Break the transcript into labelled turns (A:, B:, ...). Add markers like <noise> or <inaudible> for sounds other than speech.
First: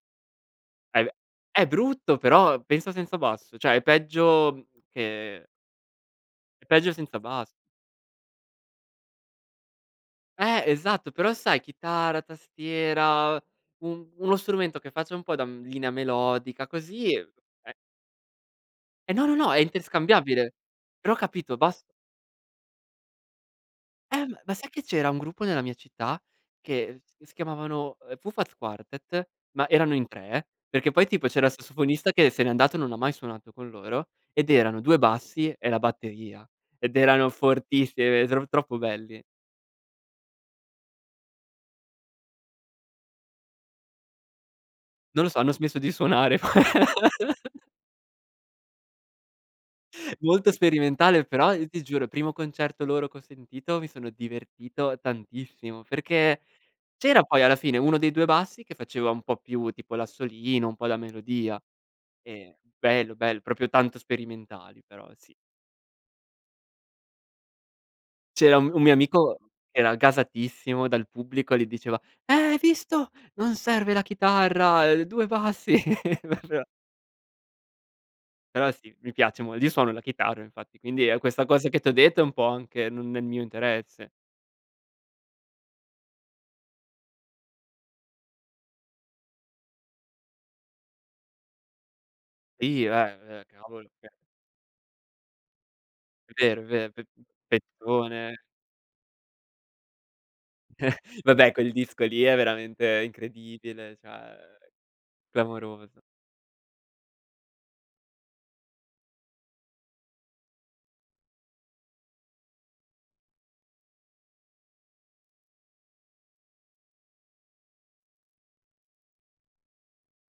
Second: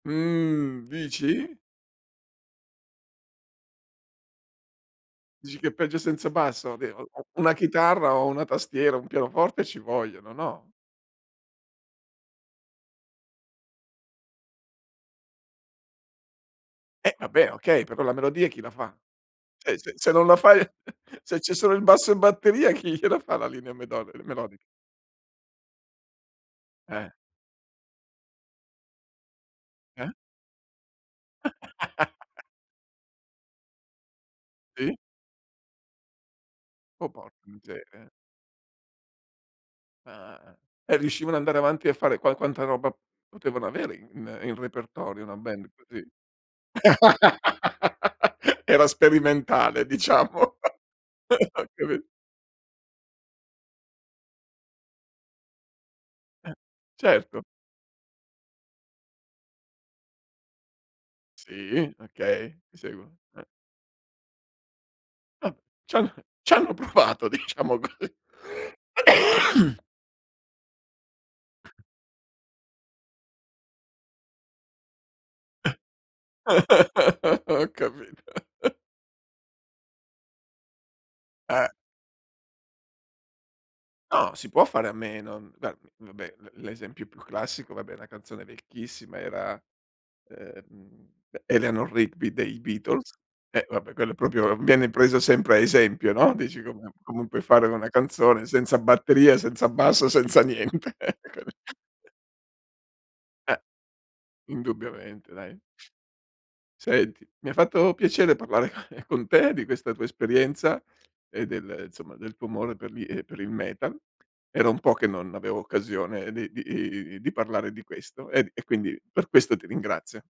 A: Mhmm,
B: È v
A: dici?
B: è brutto, però pensa senza basso; cioè è peggio, mhmm, che
A: Dici che è peggio senza
B: è
A: basso?
B: peggio
A: Oddio,
B: senza
A: o u
B: bass
A: una chitarra o 1 tastiera, 1 pianoforte ci vogliono,
B: Eh,
A: no?
B: esatto, però sai chitarra, tastiera, un uno strumento che faccia un po' da, mhmm, linea melodica, così
A: Eh,
B: e
A: vabbè,
B: eh.
A: okay, pe però la melodia chi la fa?
B: Eh no, no, no, è
A: Cioè se se non la
B: interscambiabile.
A: fai
B: Però ho
A: <chuckles> se c'è
B: capito,
A: solo
B: bas
A: il basso e batteria, chi gliela fa la linea medoli
B: Ehm, ma
A: melodi
B: sai che c'era un gruppo nella mia città, che
A: Eh.
B: che si chiamavano, ehm, Fufat Quartet, ma erano in
A: Eh?
B: 3, perché poi tipo c'era il sassofonista che
A: <laughs>
B: se n'è andato e non mai suonato con loro, ed erano
A: Sì.
B: 2 bassi e la batteria; ed
A: Oh,
B: erano
A: porca miseria.
B: fortissimi, <unintelligible> tro troppo belli.
A: Eh, eh, eh. E riuscivano andare avanti a fare qua quanta roba potevano avere in in repertorio
B: Non lo
A: una
B: so, hanno
A: band
B: smesso di
A: così?
B: suonare poi. <laughs>
A: <laughs> Era sperimentale diciamo.
B: Molto sperimentale, però
A: <laughs> Ho
B: io ti giuro
A: capi
B: il primo concerto loro che ho sentito, mi sono divertito tantissimo, perché
A: Eh,
B: c'era poi
A: certo.
B: alla fine 1 dei 2 bassi che faceva un po' più tipo l'assolino, un po' la melodia,
A: Sì,
B: ehm,
A: okay, ti
B: bello
A: seguo,
B: bello,
A: eh.
B: proprio tanto sperimentali però, sì.
A: Va ciano c'hanno provato diciamo così.
B: C'era un un mio amico che
A: <coughs>
B: era gasatissimo dal pubblico, gli diceva: "Eh hai visto, non serve la chitarra", ehm, "2 bassi." <chuckles> <unintelligible>
A: <laughs> Ho capito.
B: Però
A: <chuckles>
B: sì, mi piace mol io suono la chitarra infatti, quindi, ehm, questa
A: Eh.
B: cosa che t'ho detto, è un po' anche n uhm, nel mio interesse.
A: No, si può fare a meno. Guar v vabbè, l l'esempio più classico, vabbè la canzone vecchissima era, ehm, E Eleanor Rigby dei
B: Sì
A: Beatles;
B: beh, eh,
A: e
B: cavolo
A: vabbè,
B: cioè
A: quello proprio viene preso sempre a esempio,
B: È
A: no, dici,
B: vero, è
A: come
B: vero, v uhm,
A: comunque fare in una
B: persone.
A: canzone senza batteria, senza basso, senza niente. <chuckles>
B: <chuckles> Vabbè quel disco
A: <unintelligible>
B: lì è veramente
A: Eh.
B: incredibile, cioè
A: Indubbiamente dai.
B: clamoroso.
A: Senti, mi ha fatto piacere parlare con con te, di questa tua esperienza, e del insomma del tuo amore per gli ehm, per il metal. Era un po' che non avevo occasione di di i i i di parlare di questo, e e quindi per questo ti ringrazio.